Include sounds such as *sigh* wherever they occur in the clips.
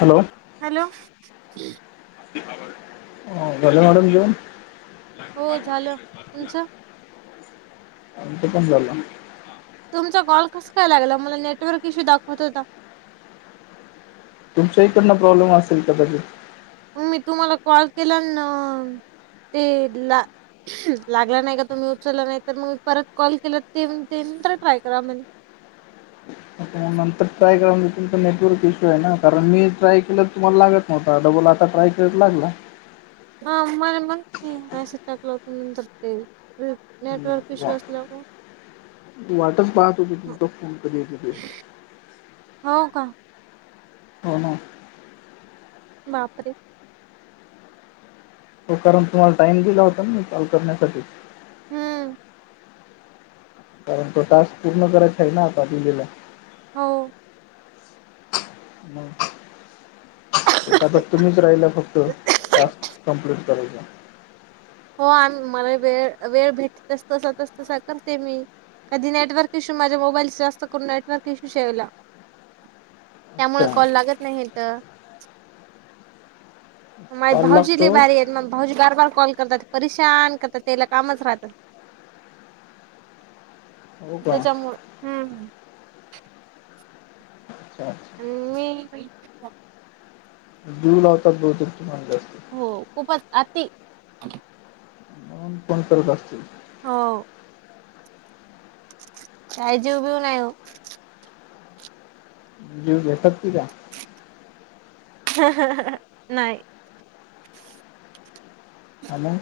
Hello. Hello. *inaudible* घेऊन हो झालं, तुमचं? आमच पण झालं. तुमचा कॉल कसं काय लागला मला नेटवर्क इश्यू दाखवत होता. तुमच्याहीकडंन प्रॉब्लेम असेल कदाचित. मी तुम्हाला कॉल केला ना तीन ला लागला नाही का तुम्ही उचलला नाही तर मग म परत कॉल केला ते ते परत ट्राय करा म्हणे. नंतर ट्राय कराय म्हणे तुमचा नेटवर्क इश्यू आहे ना कारण मी ट्राय केलं तुम्हाला लागत नव्हता डबल आता ट्राय करत लागला. हा म मग नाही मेसेज टाकला होता नंतर ते नेटवर्क इश्यू असल्यामुळं मी वाटच पाहत होतो तुमचा फोन कधी येतो ते. हो का? हो ना. बापरे! हो कारण तुम्हाला टाइम दिला होता ना मी कॉल करण्यासाठी. हम्म. कारण तो टास्क पूर्ण करायचा आहे ना आता दिलेला. हो हॅलो आता तुम्हीच राहिला फक्त टास्क कमप्लीट करायच हो आम् मला वेळ वेळ भेट तस तसा तस तसा करते मी कधी नेटवर्क इश्यू माझ्या मोबाईलचा जास्त करून नेटवर्क इशू शेवला *inaudible* त्यामुळे कॉल अच्छा लागत नाहीेत इथ माय कॉल भाऊजी लय लागतो भारी आहेत मला भाऊजी बार बार कॉल करतात परे शान करतात त्याला कामच राहतात हो का त्याच्यामुळे हम्म अच्छा अच्छा मी जीव लावतात भुवतेक तुमाला जास्ती हो खूपच आती म्हणून फोन करत असतील हो काय जीव बीव नाही ओ जीव घेतात की काय ह ह ह नाही आणि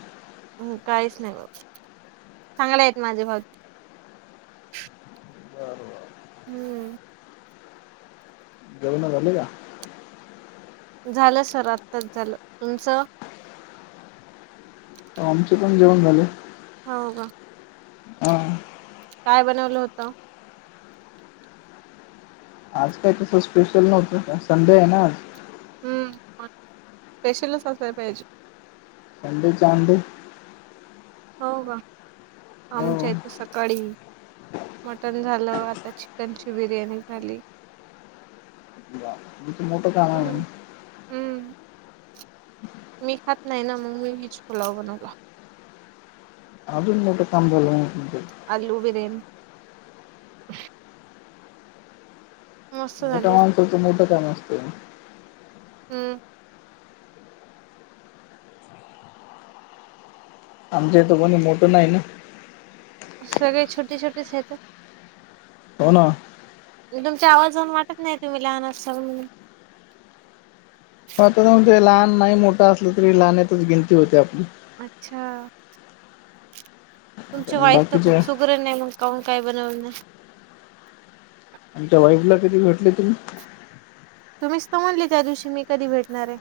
काहीच नाही बाबा चांगले आहेत माझे भाऊ हम्म जेवण झाली का झालं सर आत्ताच झालं तुमचं हो, आमचे जेवण झाले हो का हा काय बनवलं होत आज काय तसं स्पेशल नव्हतं संडे आहे ना आज हो स्पेशल च असायला पाहिजे *inaudible* ं हो का हो आमच्या इथ सकाळी मटन झालं आता चिकनची बिर्याणी झाली हम्म *inaudible* हम्म मी खात नाही ना मग मी विच फुलाव बनवला अजून मोठं काम झाला आलू बिर्यानी मस्त झाली मोठा होती. माणसातो मोठा काम असतो हम आमच्याइथ कोणी मोठं नाही ना सगळे छोटी छोटीच आहेत हो ना तुमचा आवाज जाऊन वाटत नाही तुम्ही लहान असाल म्हणून आताणजे लहान नाही मोठं असलं तरी लहाानतच गिंती होते आपली अच्छा तुमची कारण वाईफ तर खूप बाकीचे सुगरण आहे मग काून काय बनव नाही आणि त्या वाईफ ला कधी भेटले तुम्ही? तुम्हीच तर म्हणली त्या दिवशी मी कधी भेटणार आहे?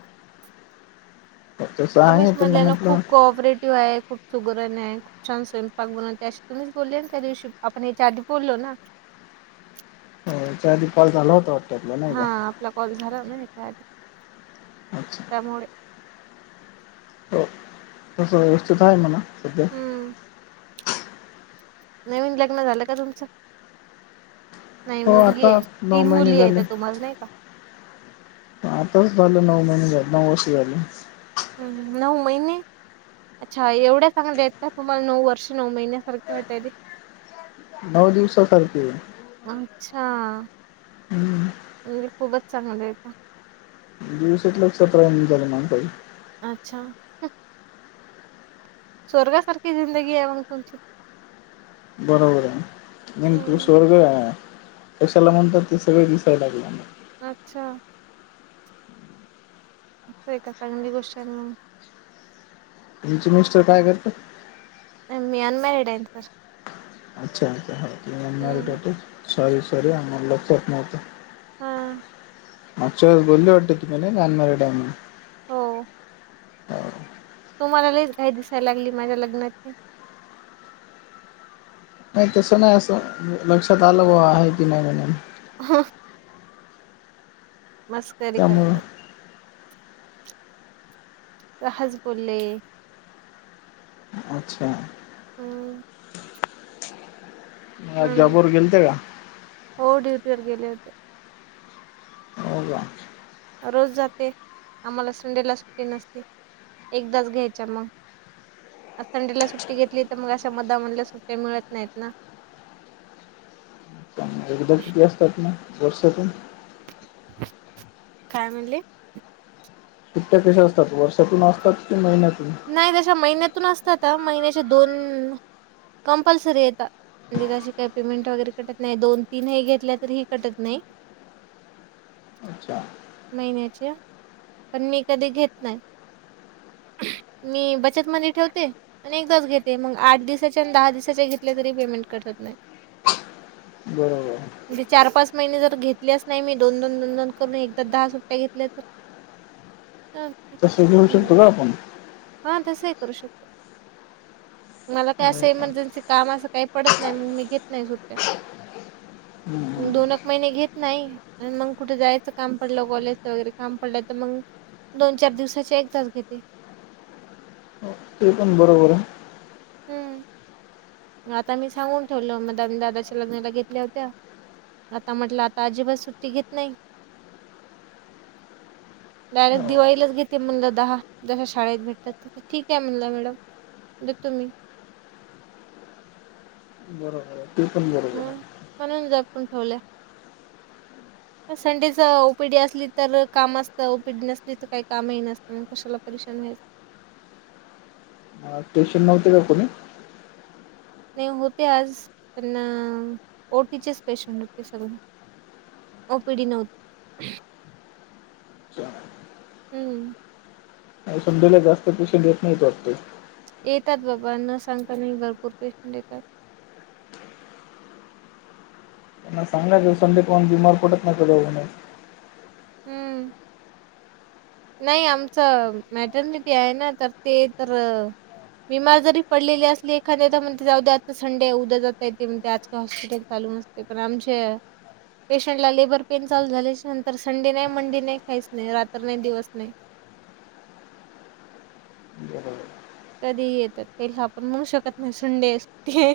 तसं तुम्हीच आहे पण म्हणले ना म्हटलं खूप कोऑपरेटिव्ह आहे खूप सुगरण आहे छान स्वयंपाक बनवते अशे तुम्हीच बोलले ना त्या दिवशी आपण याच्या आधी बोललो ना.. त्याच्या आधी कॉल झाला होता वाटत नाही हा का? आपला कॉल झाला नाही *inaudible* त्याधी अच्छा. त्यामुळे हो. तसं व्यवस्थित आहे म्हणा सध्या हम्म.. नवीन लग्न झालं का तुमचं? नाही हो मुलगी आता आहे नऊ तीन महिने मुली आहे झाले. त्या तुम्हाला नाही का? आताच झालं नऊ महिने झाले नऊ वर्ष झाले. हम्.. नऊ महिने! अच्छा एवढ्या चांगल्या आहेत का तुम्हाला नऊ वर्ष नऊ महिन्यासारखे वाटायला ते.. नऊ दिवसासारखे.. अच्छा हं. म्हणजे खूपच चांगलं आहेे का? दिवसच लक्षात राहिना झाल्यात माणसाच्या आ अच्छा स्वर्गासारखी जिंदगी आहे म्हण तुची बरोबर आहे नि तू हम्म स्वर्ग आहे... कशाला म्हणतात ते सगळे दिसाय लागल अच्छा असये का चांगली गोष्ट ये ना मग तुमचे मिस्टर काय करतात? मी अनमारिडे आहे सर.. अच्छा अच्छा तुमी हम्म अनमॅरीड.. सॉरी सॉरी मला लक्षात नव्हत. हा मागच्या वेळी बोलल्या होत्या तु मला मी अनमॅरीड ये म्हणून हो *unintelligible* तुम्हाला लइच घाई दिसायला लागली माझ्या लग्नाची नायी तस नायी अस लक्षात आल ब्वा आहे की नाही म्हणून हं, मस्करी त्यामुळं करतात सहज बोलले अच्छा हम्म आज जॉब म्हणून वर गेलते का? हो ड्यूटीवर गेले होते. हो का? रोज जाते आम्हाला संडेला सुट्टी नसते एकदाच घ्यायच्या मग संडेला सुट्टी घेतली तर मग अशा मदामनला सुट्ट्या मिळत नाहीत ना. मग एकदा किती असतात म? वर्षातून काय म्हणले? सुट्या कशा असतात वर्षातून असतात की महिन्यातून? नाइ तश्या महिन्यातून असतात ह महिन्याचे दोन कंपल्सरी येता म्हणजे काय पेमेंट वगैरे कटत नाही दोन तीनही घेतल्या तरी ही कटत नाही *inaudible* अच्छा महिन्याच्या पण मी कधी घेत नाय मी बचत मध्ये ठेवते अणि एकदाच घेते मग आठ दिवसाचे आणि दहा दिवसाचे घेतले तरी पेमेंट कट होत नायी. बरोबर म्हणजे चार पाच महिने जर घेतल्याच नायी मी दोन दोन दोन दोन करून एकदा दहा सुट्ट्या घेतल्या तर *unintelligible* तस घेऊ शकतो का आपण? हा तसही करू शकतो. मला काय अस हो का इमर्जन्सी काम अस काही पडत नाही, मग मी घेत नायी सुट्ट्या हम्म, हम्म. दोन एक महिने घेत नायी आण मंग कुठे जायच काम पडल कॉलेजच वगैरे काम पडल तर मंग दोन चार दिवसाचे एकदाच घेते. हो, ते पण बरोबर आहे हम्म आता मी सांगून ठेवल मंग द दादाच्या लग्नाला घेतल्या होत्या आता म्हटलं आता अजिबात सुट्टी घेत नायी *inaudible* डायरेक्ट हो, दिवाळीलाच घेते म्हणल दहा जशा शाळेत भेटतात तस, ठीक आहे म्हटल मॅडम देतो मी. बरोबर आहे, ते पण बरोबर म्हणून आहे. म्हणून जपून ठेवल्या *unintelligible* संडेच ओपीडी असली तर काम असतं, ओपीडी नसली तर काही कामही नसतं. मग कशाला परेशान व्हायचं आ स्टेशन नव्हते का कोणी नाही होते आज, पण ना ओटीचेच पेशंट होते सगळें. ओपीडी नव्हत अच्छा. हम्म. संडेला जास्त पेशंट होत नाहीत वाटत? येतात बाबा न सांगता ही भरपूर पेशंट येतात चांगल्या दिवसांले कोण बिमार पडत नाहीत का दवाखान्यात हम्म नाही आमचं मॅटर्निटी आहे ना, तर ते तर बीमार जरी पडलेली असली एखाध्ये तर म्हणते जाऊद्या आज संडे आहे, उद्या जाताय ते म्हणतें आज काय हॉस्पिटल चालू नस ते पन आमच्या पेशंट ला लेबर पेन चालू झाल्याच्या नंतर संडे नाही मंडे नाही काहीच नाही रात्र नाही दिवस नाही बरोबर. कधी येतात तेला आपण म्हणू शकत नाही, संडे आहे सुट्टी आहे.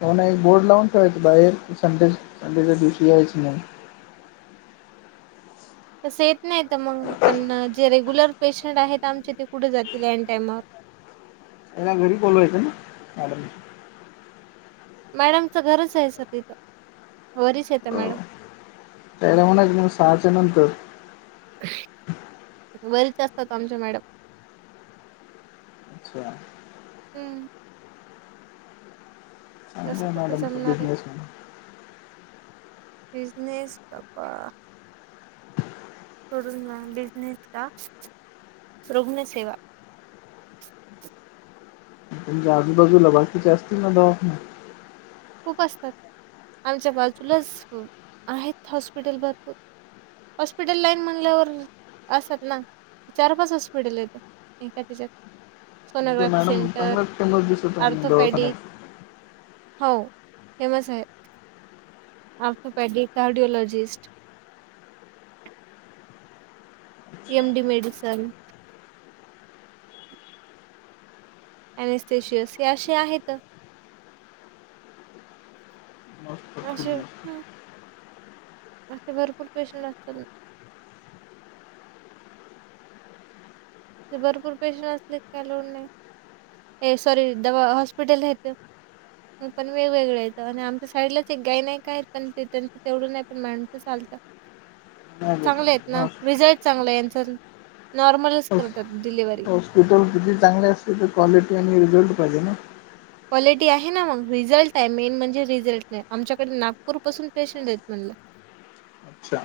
काही नाही एक बोर्ड लावून ठेवायच बाहेर संडे सु संडेच्या दिवशी यायच नाही. तसं येत नाही तर मंग पण जे रेग्युलर पेशंट आहेत आमचे ते कुठे जातील ऐन टाइमवर. त्यांना घरी बोलवायचं ना मॅडमनी मॅडमच घरच आहे सध्या हित, वरीच आहेत मॅडम त्यायला म्हणायच मग सहाच्या नंतर वरिच असतात आमच्या मॅडम. अच्छा. हम्म. चांगलं कसं आहे कसं मॅडम तो जमणार आहे बिझनेस बिजनेस बापा सोडून मॅडम बिझनेस का रुग्णसेवा तुमच्या, आजूबाजूला बाकीचे असतील ना दवाखाने खूप असतात आमच्या बाजूलाच आहेत हॉस्पिटल भरपूर हॉस्पिटल लाईन म्हणल्यावर, असतात ना चार पाच हॉस्पिटल येतं एखाच्या तुमच्या सोनोग्राफी मॅडम सेंटर चांगलाच फेमस दिसत आहे आर्थोपॅडिक दवाखान्यात हो फेमस आहे आर्थोपॅडी कार्डिओलॉजिस्ट एम डी मेडिसन अनस्शियस हे असे आहेत मस्त खूप अशे व मस्त असे भरपूर पेशंट असताना भरपूर पेशंट असले काय लोड नाही सॉरी दवा हॉस्पिटल आहे ते पण वेगवेगळं येतं आणि आमच्या साईटला एक गाई नाही काय आहेत पण ते त्यांचं तेवढं नाही पण मॅडमच चालतं. ह चांगले आहेत ना रिझल्ट चांगला यांच नॉर्मलच हॉस- करतात डिलिव्हरी हॉस्पिटल किती चांगले असतील ते क्वालिटी आणि रिझल्ट पाहिजे ना. क्वालिटी आहे ना मग रिझल्ट आहे मेन म्हणजे रिझल्ट आमच्याकडे नागपूर पासून पेशंट आहेत म्हणलं. अच्छा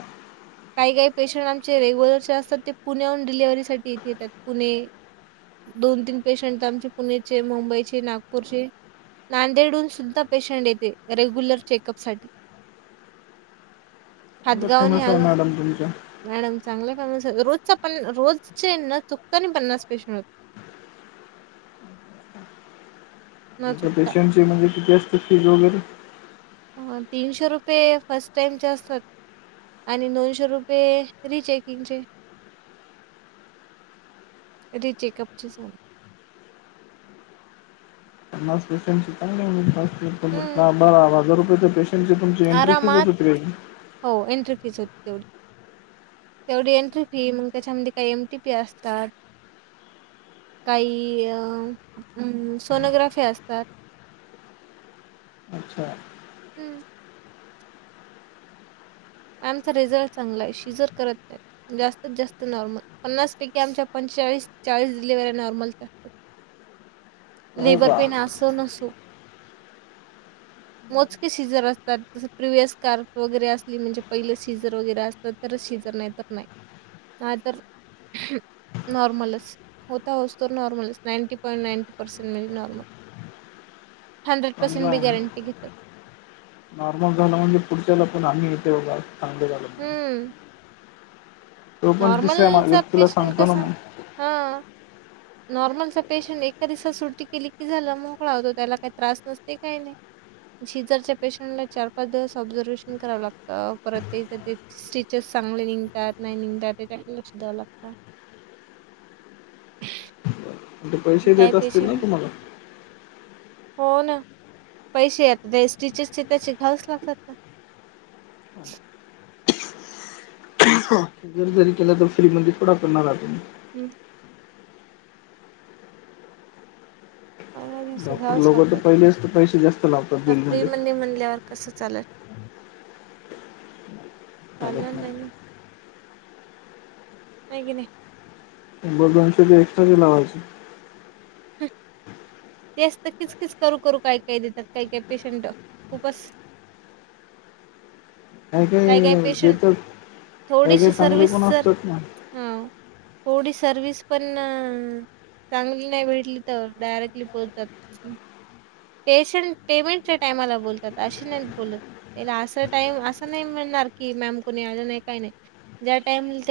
काही काही पेशंट आमचे रेग्युलर जे असतात ते पुण्याहून डिलिव्हरीसाठी इथे येतात पुणे दोन तीन पेशंट आमचे पुणेचे मुंबईचे नागपूर नागपूरचे नांदेडून सुद्धा पेशंट येते रेग्युलर चेकअप साठी हातगावहून हे फेमस आहे आज मॅडम तुमच्या मॅडम चांगल्या फॅमिस रोज पन्नास, रोजचे न चुकता आणि पन्नास पेशंट होतात. न एका चुकता. पेशंटची म्हणजे किती असतते फी वगैरे तीनशे रुपये फर्स्ट टाइमचे असतात आणि दोनशे रुपये रिचेकिंगचे रि चेकअपचे सार पन्नास पेशंटची चांगली, हं, का मी हजार रुपये तर पेशंटचे तुमची एंट्री कुठे आरामात होती उतरायची हो एंट्री फीस होती तेवढी तेवढी एंट्री फी मग त्याच्यामध्ये काही एमटी पी असतात काही अ सोनोग्राफी असतात अच्छा हुं मॅमचा रिझल्ट चांगला आहे शिजर करत नाही जास्तीत जास्त नॉर्मल पन्नास पैकी आमच्या पंचेचाळीस चाळीस डिलिव्हरी नॉर्मल. हो लेबर पेन अस नसो ह मोजके सीझर असतात प्रिवयस कार वगैरे असली म्हणजे पहिले सीझर वगैरे असतात तरच शिजर नाही तर नाही नाही तर नॉर्मलस होता वसतो नॉर्मलस नाईन्टी पॉईंट नाईन्टी हाड्रेड चांगला पर्सेंट भी आहे गॅरट्री घेते नॉर्मल झालं म्हणजे पुढच्याला पण आम्ही येते बघा चांगले झालो हं तो पण तिसऱ्या मा- नॉर्मलचा व्यक्तीला पेशंट सांगतो ना कसा. मग हा. *unintelligible* नॉर्मलचा पेशंट एका दिवसात सुट्टी केली की झालं, मोकळा होतो. त्याला काही त्रास नसते काही नाही. शिजरच्या पेशंटला चार- पाच दिवस ऑब्झर्वेशन करावं लागतं, परत तेच, ते स्टीचस चांगले निघतात, नाही निघतात त्याच्याकडे लक्ष ध्यावं लागत. पण ते पैसे काही देत असतील ना पेशंट तुम्हाला *unintelligible* जरी केलं तर, फ्री मध्ये थोडा करणार आपण. हम्. *unintelligible* डॉक्टरलोक तर लागतात पहिलेच तर पैसे जास्त लावतात. बिल म्हणजे नही म्हणल्यावर. कस चालेल? चालणार नाही ना. नाहीे कणी? मग दोनशेच एक्ट्रा बिल लावाजची. ते असत किच -किच, करू- करू, काय -काय देत्यात काही काय पेशंट. खूपच काही काय काय -काही पेशंट देतात, काही -काही थोडीशी चांगले सर्विस पण जर असतात ना. हा थोडी सर्विस पण चांगली नाही भेटली तर, डायरेक्टली पोहचतात. पेशट, पेमेंटच्या टायमाला बोलतात, अशी नाही बोलत. अस टाइम अस असे नाही मिळणार की मॅम कुणी आल नाही काय नाही. ज्या टाइमला ते